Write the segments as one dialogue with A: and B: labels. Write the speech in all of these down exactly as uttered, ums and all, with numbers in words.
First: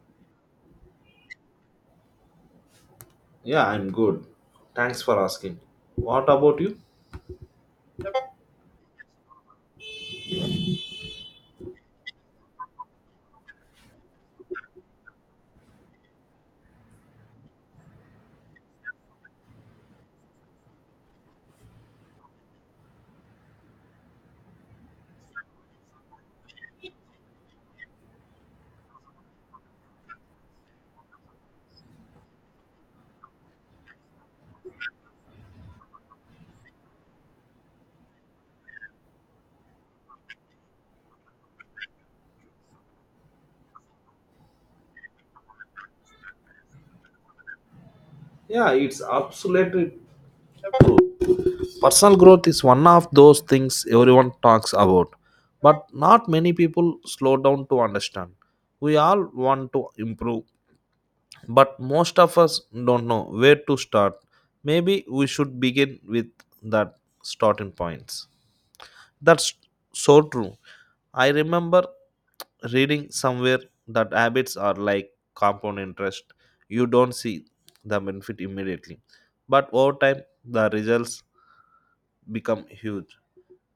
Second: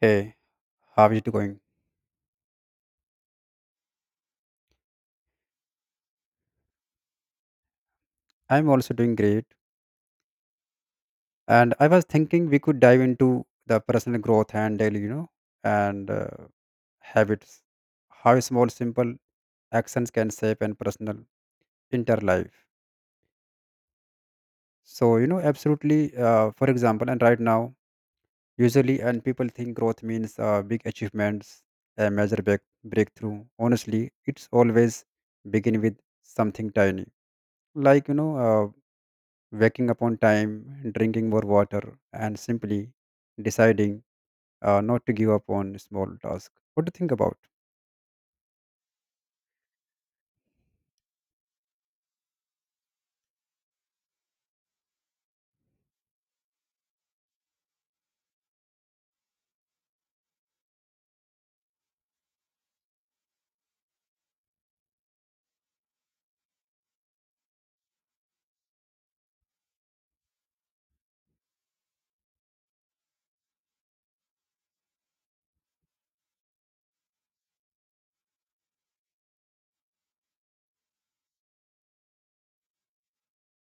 A: Hey, how are you going?
B: Yeah, I'm good. Thanks for asking. What about you?
A: I'm also doing great. And I was thinking we could dive into the personal growth and daily, you know, and uh, habits, how small, simple actions can shape and personal inter life. So, you know, absolutely. Uh, for example, and right now, usually, and people think growth means uh, big achievements, a major break- breakthrough. Honestly, it's always begin with something tiny, like you know. uh, waking up on time, drinking more water, and simply deciding uh, not to give up on small task. What do you think about?
B: Yeah, it's absolutely. Personal growth is one of those things everyone talks about, but not many people slow down to understand. We all want to improve, but most of us don't know where to start. Maybe we should begin with that starting points. That's so true. I remember reading somewhere that habits are like compound interest. You don't see the benefit immediately, but over time, the results become huge.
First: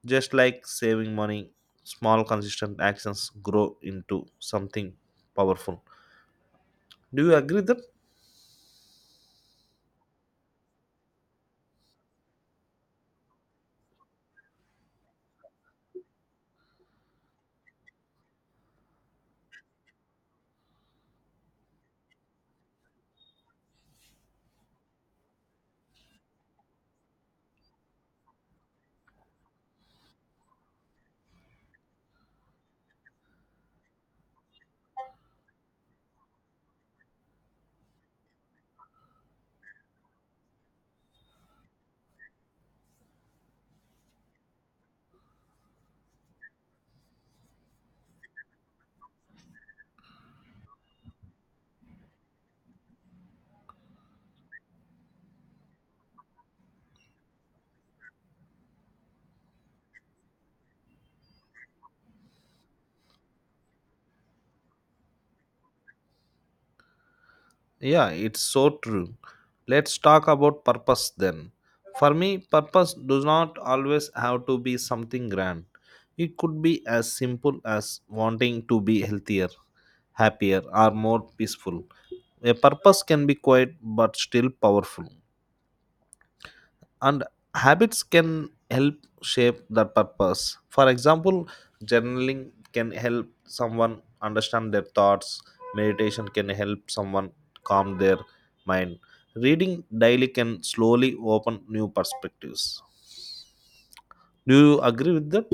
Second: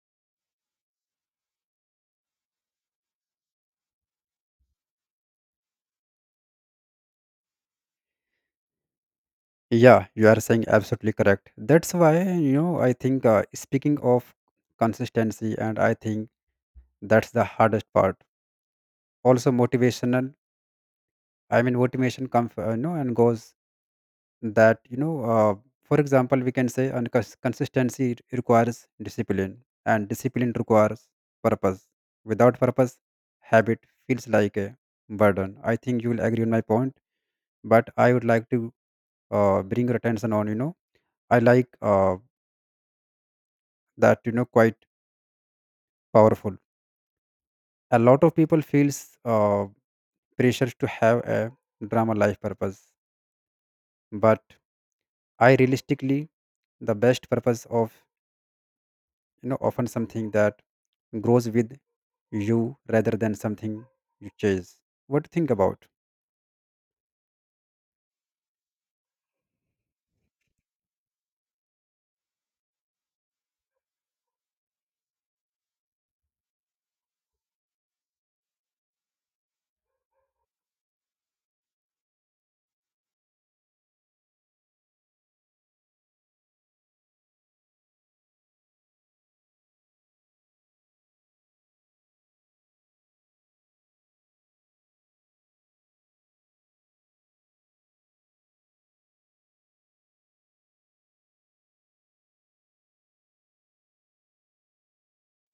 B: Just like saving money, small, consistent actions grow into something powerful. Do you agree that?
A: Yeah, you are saying absolutely correct. That's why you know I think uh, speaking of consistency, and I think that's the hardest part. Also motivational. I mean, motivation comes, uh, you know, and goes that you know uh, for example we can say and cons- consistency it requires discipline and discipline requires purpose without purpose habit feels like a burden. I think you will agree on my point, but I would like to uh, bring your attention on you know I like uh, that you know quite powerful. A lot of people feels uh, pressure to have a drama life purpose, but I realistically the best purpose of you know often something that grows with you rather than something you chase. What do you think about?
B: Yeah, it's so true. Let's talk about purpose then. For me, purpose does not always have to be something grand. It could be as simple as wanting to be healthier, happier, or more peaceful. A purpose can be quiet but still powerful, and habits can help shape that purpose. For example, journaling can help someone understand their thoughts. Meditation can help someone calm their mind. Reading daily can slowly open new perspectives. Do you agree with that?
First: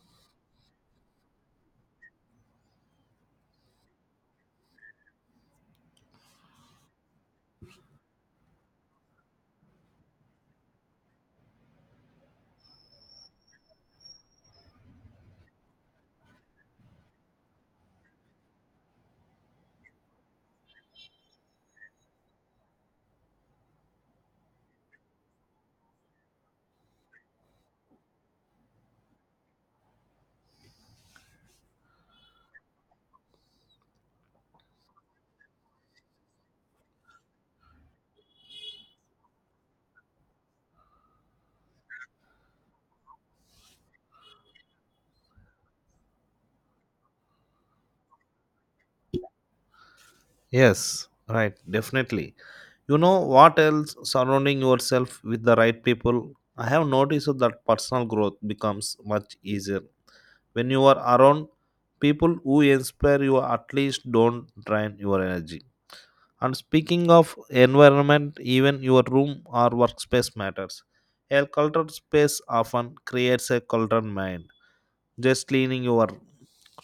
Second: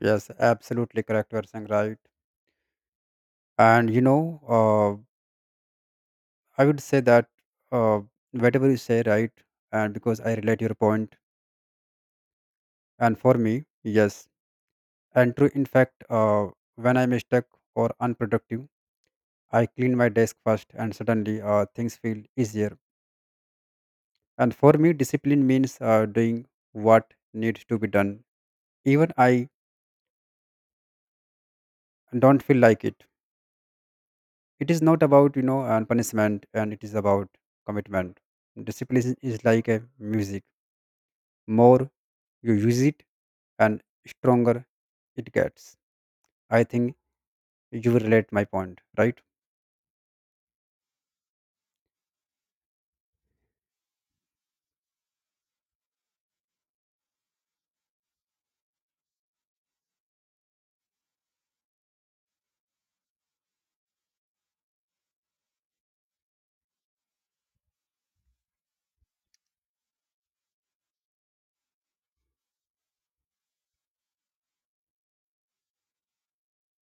A: Yes, absolutely correct, Varsang, right? And you know, uh, I would say that uh, whatever you say, right? And because I relate your point, and for me, yes, and true. In fact, uh, when I'm stuck or unproductive, I clean my desk first, and suddenly uh, things feel easier. And for me, discipline means uh, doing what needs to be done, even I don't feel like it. It is not about you know and punishment, and it is about commitment. Discipline is like a music. More you use it, and stronger it gets. I think you will relate my point, right?
B: Yes, right, definitely. You know what else? Surrounding yourself with the right people. I have noticed that personal growth becomes much easier when you are around people who inspire you, at least don't drain your energy. And speaking of environment, even your room or workspace matters. A cluttered space often creates a cluttered mind. Just cleaning your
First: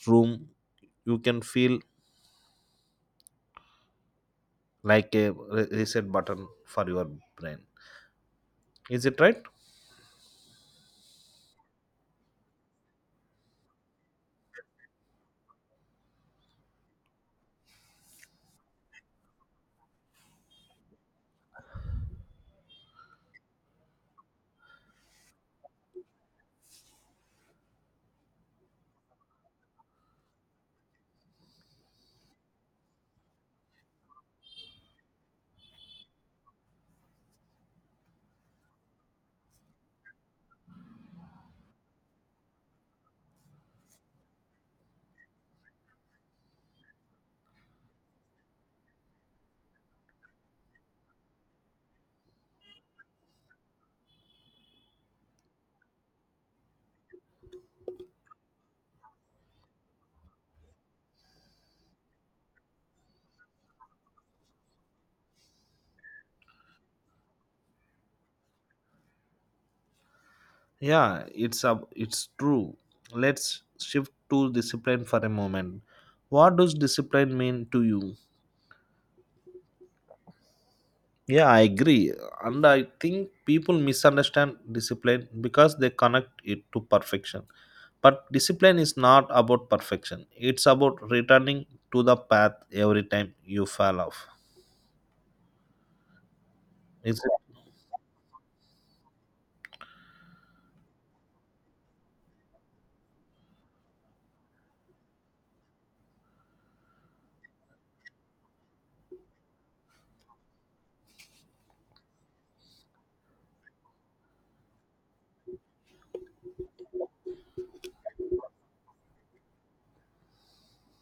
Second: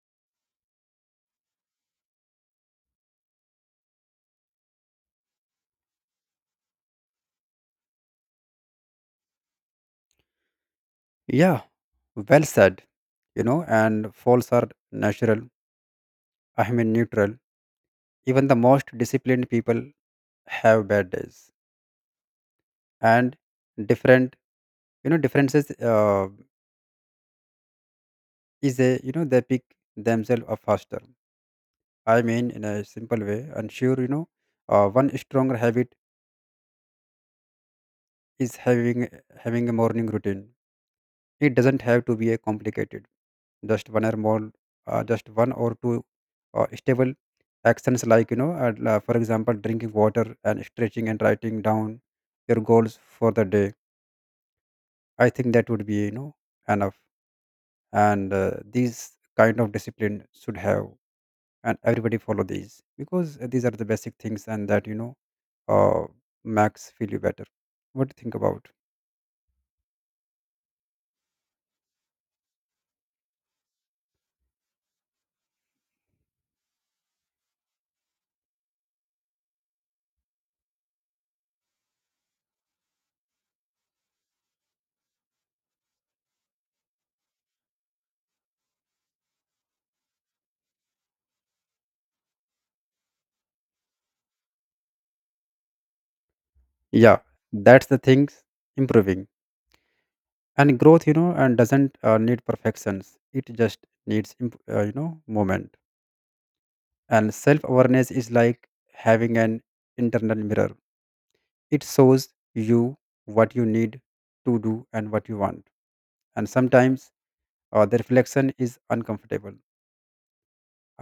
B: room, you can feel like a re- reset button for your brain. Is it right?
A: Yeah, well said. You know and faults are natural. I mean neutral. Even the most disciplined people have bad days, and different you know differences uh, is a you know they pick themselves up faster. I mean, in a simple way, and sure, you know, uh, one stronger habit is having having a morning routine. It doesn't have to be a complicated. Just one or more, uh, just one or two uh, stable actions, like you know, and, uh, la- for example, drinking water and stretching and writing down your goals for the day. I think that would be you know enough, and uh, these kind of discipline should have, and everybody follow these because these are the basic things, and that you know uh, makes feel you better. What do you think about?
B: Yeah, it's a, it's true. Let's shift to discipline for a moment. What does discipline mean to you? Yeah, I agree. And I think people misunderstand discipline because they connect it to perfection. But discipline is not about perfection, it's about returning to the path every time you fall off. Is
A: Yeah,
B: it?
A: that's the things improving and growth you know and doesn't uh, need perfections. It just needs imp- uh, you know moment. And self awareness is like having an internal mirror. It shows you what you need to do and what you want, and sometimes uh, the reflection is uncomfortable.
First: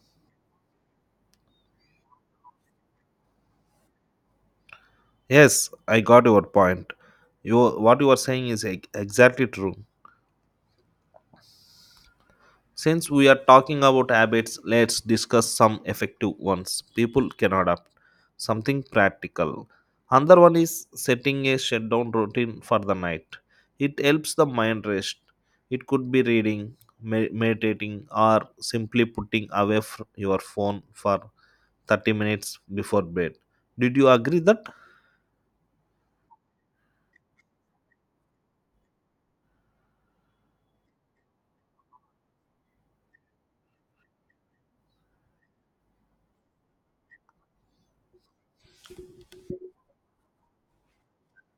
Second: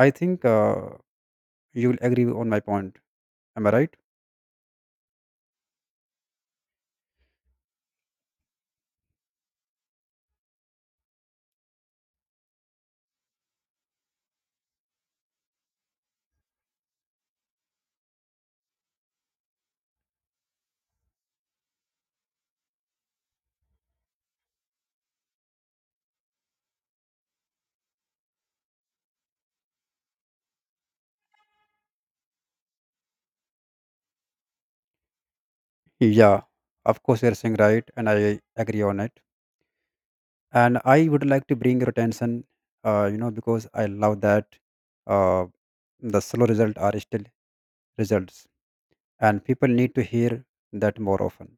A: I think uh, you'll agree on my point, am I right?
B: Yes, I got your point. You, what you are saying is ex- exactly true. Since we are talking about habits, let's discuss some effective ones people can adopt. Something practical. Another one is setting a shutdown routine for the night. It helps the mind rest. It could be reading, me- meditating, or simply putting away f- your phone for thirty minutes before bed. Did you agree that?
A: Yeah, of course. You're saying right, and I agree on it. And I would like to bring your attention, uh, you know, because I love that. uh, the slow results are still results, and people need to hear that more often.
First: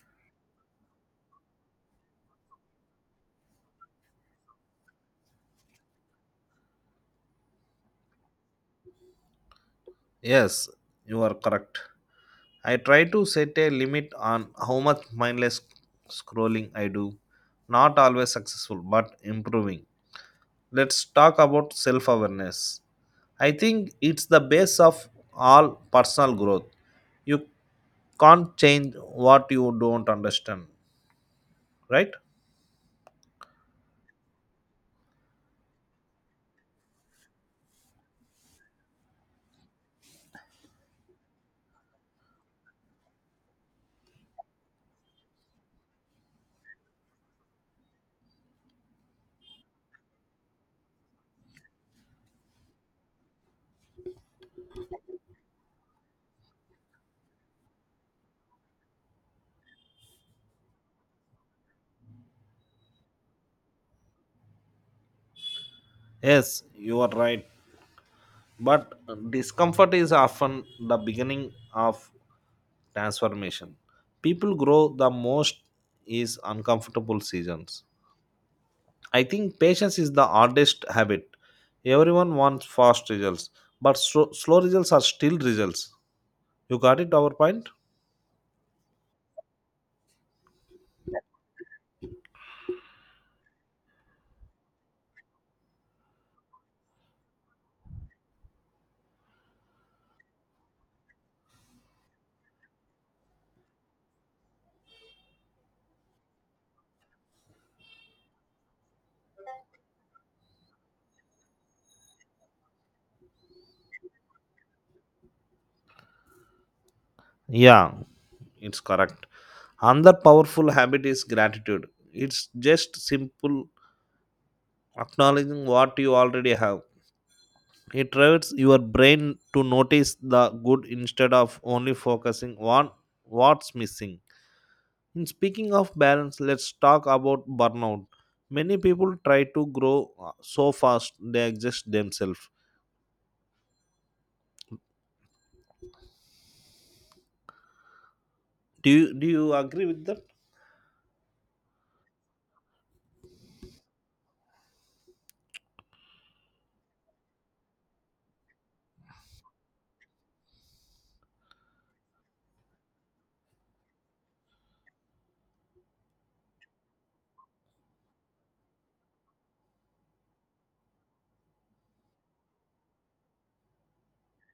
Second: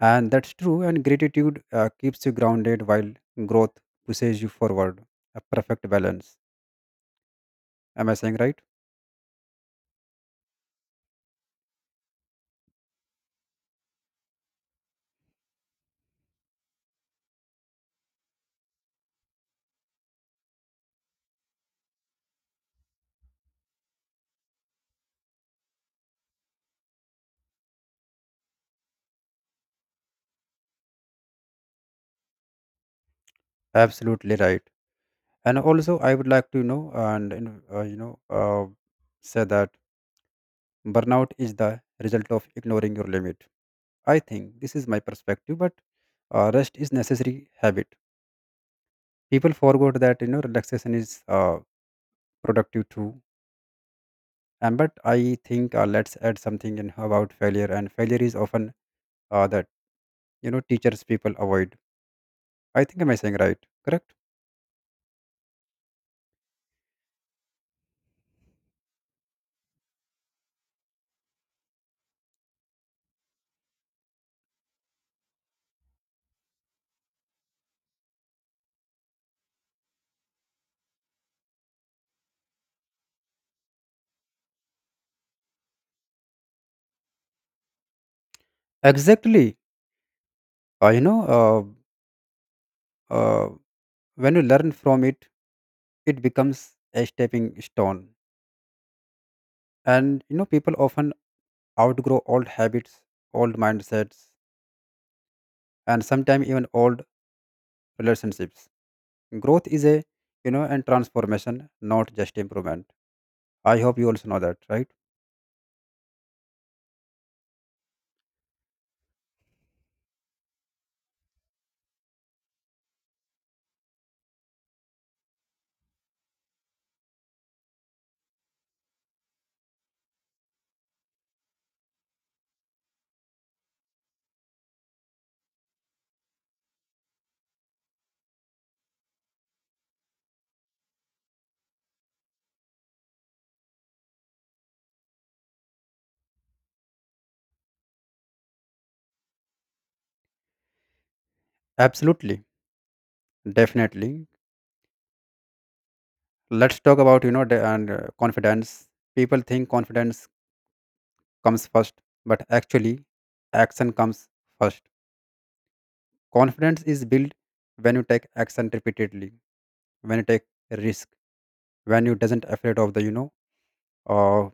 A: And that's true, and gratitude uh, keeps you grounded while growth pushes you forward. A perfect balance. Am I saying right?
B: Yes, you are correct. I try to set a limit on how much mindless scrolling I do. Not always successful, but improving. Let's talk about self awareness. I think it's the base of all personal growth. You can't change what you don't understand, right?
A: Absolutely right. And also I would like to know and and, uh, you know uh, say that burnout is the result of ignoring your limit. I think this is my perspective, but uh, rest is necessary habit. People forgot that you know relaxation is uh, productive too. And but I think uh, let's add something in about failure, and failure is often uh, that you know teachers people avoid. I think am I saying right? Correct?
B: Yes, you are right. But discomfort is often the beginning of transformation. People grow the most is uncomfortable seasons. I think patience is the hardest habit. Everyone wants fast results, but slo- slow results are still results. You got it our point?
A: Exactly. Uh, you know, uh, uh, when you learn from it, it becomes a stepping stone. And you know, people often outgrow old habits, old mindsets, and sometimes even old relationships. Growth is a, you know, and transformation, not just improvement. I hope you also know that, right?
B: Yeah, it's correct. Another powerful habit is gratitude. It's just simple acknowledging what you already have. It trains your brain to notice the good instead of only focusing on what's missing. In speaking of balance, let's talk about burnout. Many people try to grow uh, so fast they exhaust themselves. Do you do you agree with that?
A: Absolutely, definitely. Let's talk about, you know, the, and uh, confidence. People think confidence comes first, but actually, action comes first. Confidence is built when you take action repeatedly, when you take risk, when you doesn't afraid of the, you know, uh,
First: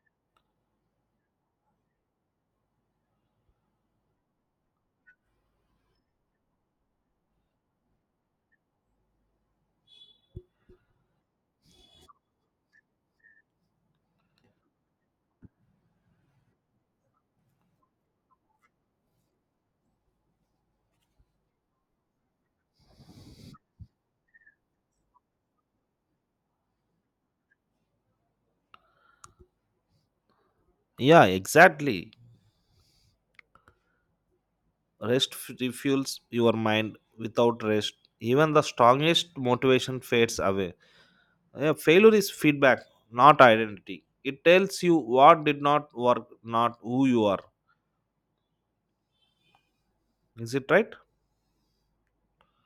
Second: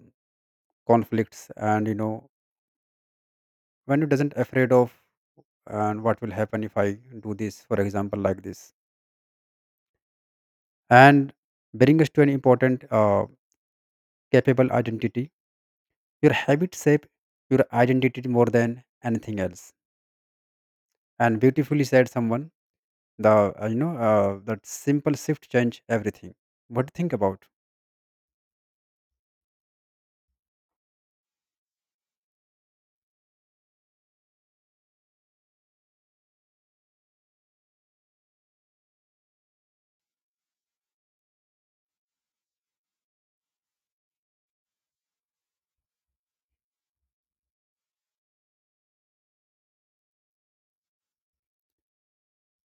A: conflicts, and you know, when you doesn't afraid of and what will happen if I do this, for example, like this. And bring us to an important uh, capable identity. Your habit shape your identity more than anything else. And beautifully said someone, the uh, you know uh, that simple shift change everything. What do you think about?
B: Yeah, exactly. Rest f- refuels your mind. Without rest, even the strongest motivation fades away. Yeah, failure is feedback, not identity. It tells you what did not work, not who you are. Is it right?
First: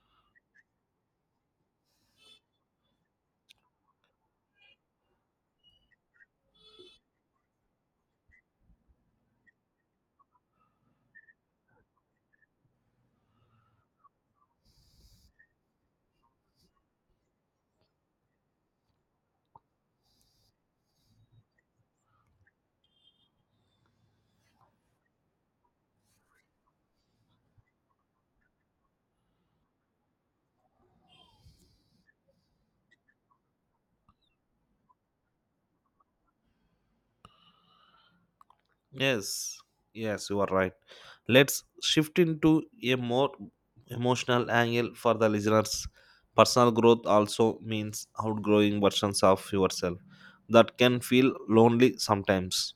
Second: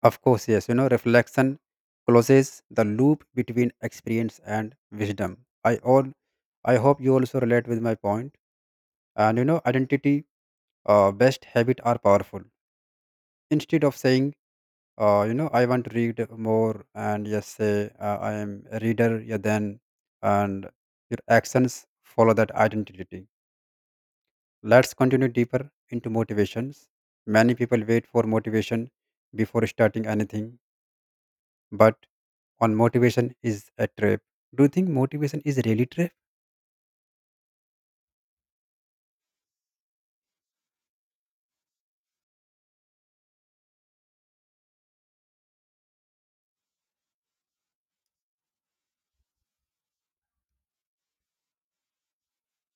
A: Of course, yes. You know reflection closes the loop between experience and wisdom. I all I hope you also relate with my point point. And you know identity uh, best habit are powerful. Instead of saying, uh, you know, I want to read more. And yes, say, uh, I am a reader. Yeah, then and your actions follow that identity. Let's continue deeper into motivations. Many people wait for motivation before starting anything, but on motivation is a trap. Do you think motivation is really trap?
B: Yes, yes, you are right. Let's shift into a more emotional angle for the listeners. Personal growth also means outgrowing versions of yourself that can feel lonely sometimes.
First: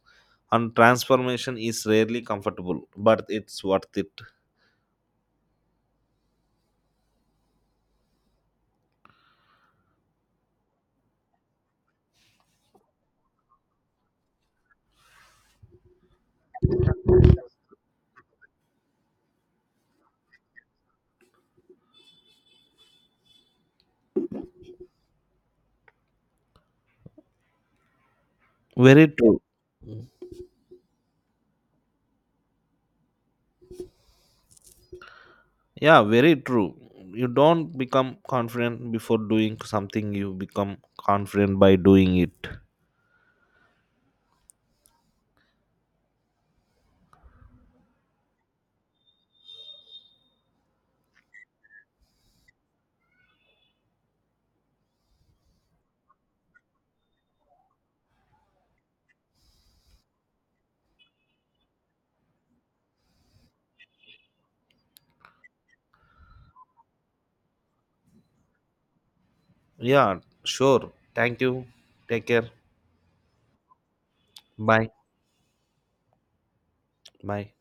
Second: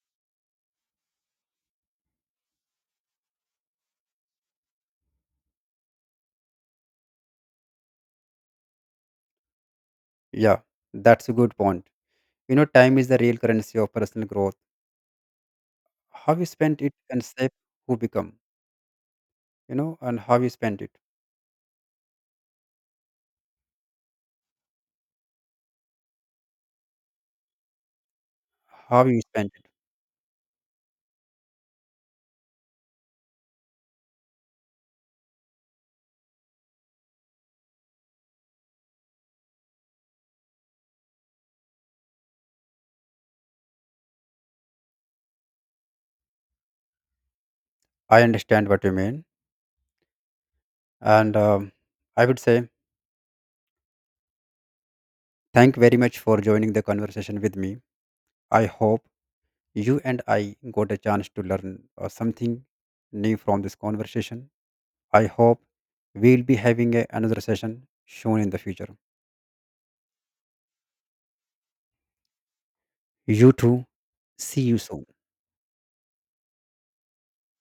B: And transformation is rarely comfortable, but it's worth it.
A: Yeah, that's a good point. You know, time is the real currency of personal growth. How you spend it and shape who become, you know, and how you spend it. How
B: Very
A: you
B: true.
A: spend it.
B: Yeah, very true. You don't become confident before doing something, you become confident by doing it.
A: I understand what you mean. And um, I would say thank very much for joining the conversation with me. I hope you and I got a chance to learn uh, something new from this conversation. I hope we'll be having a, another session soon in the future.
B: Yeah, sure. Thank you. Take care.
A: You too. See you
B: Bye.
A: soon.
B: Bye.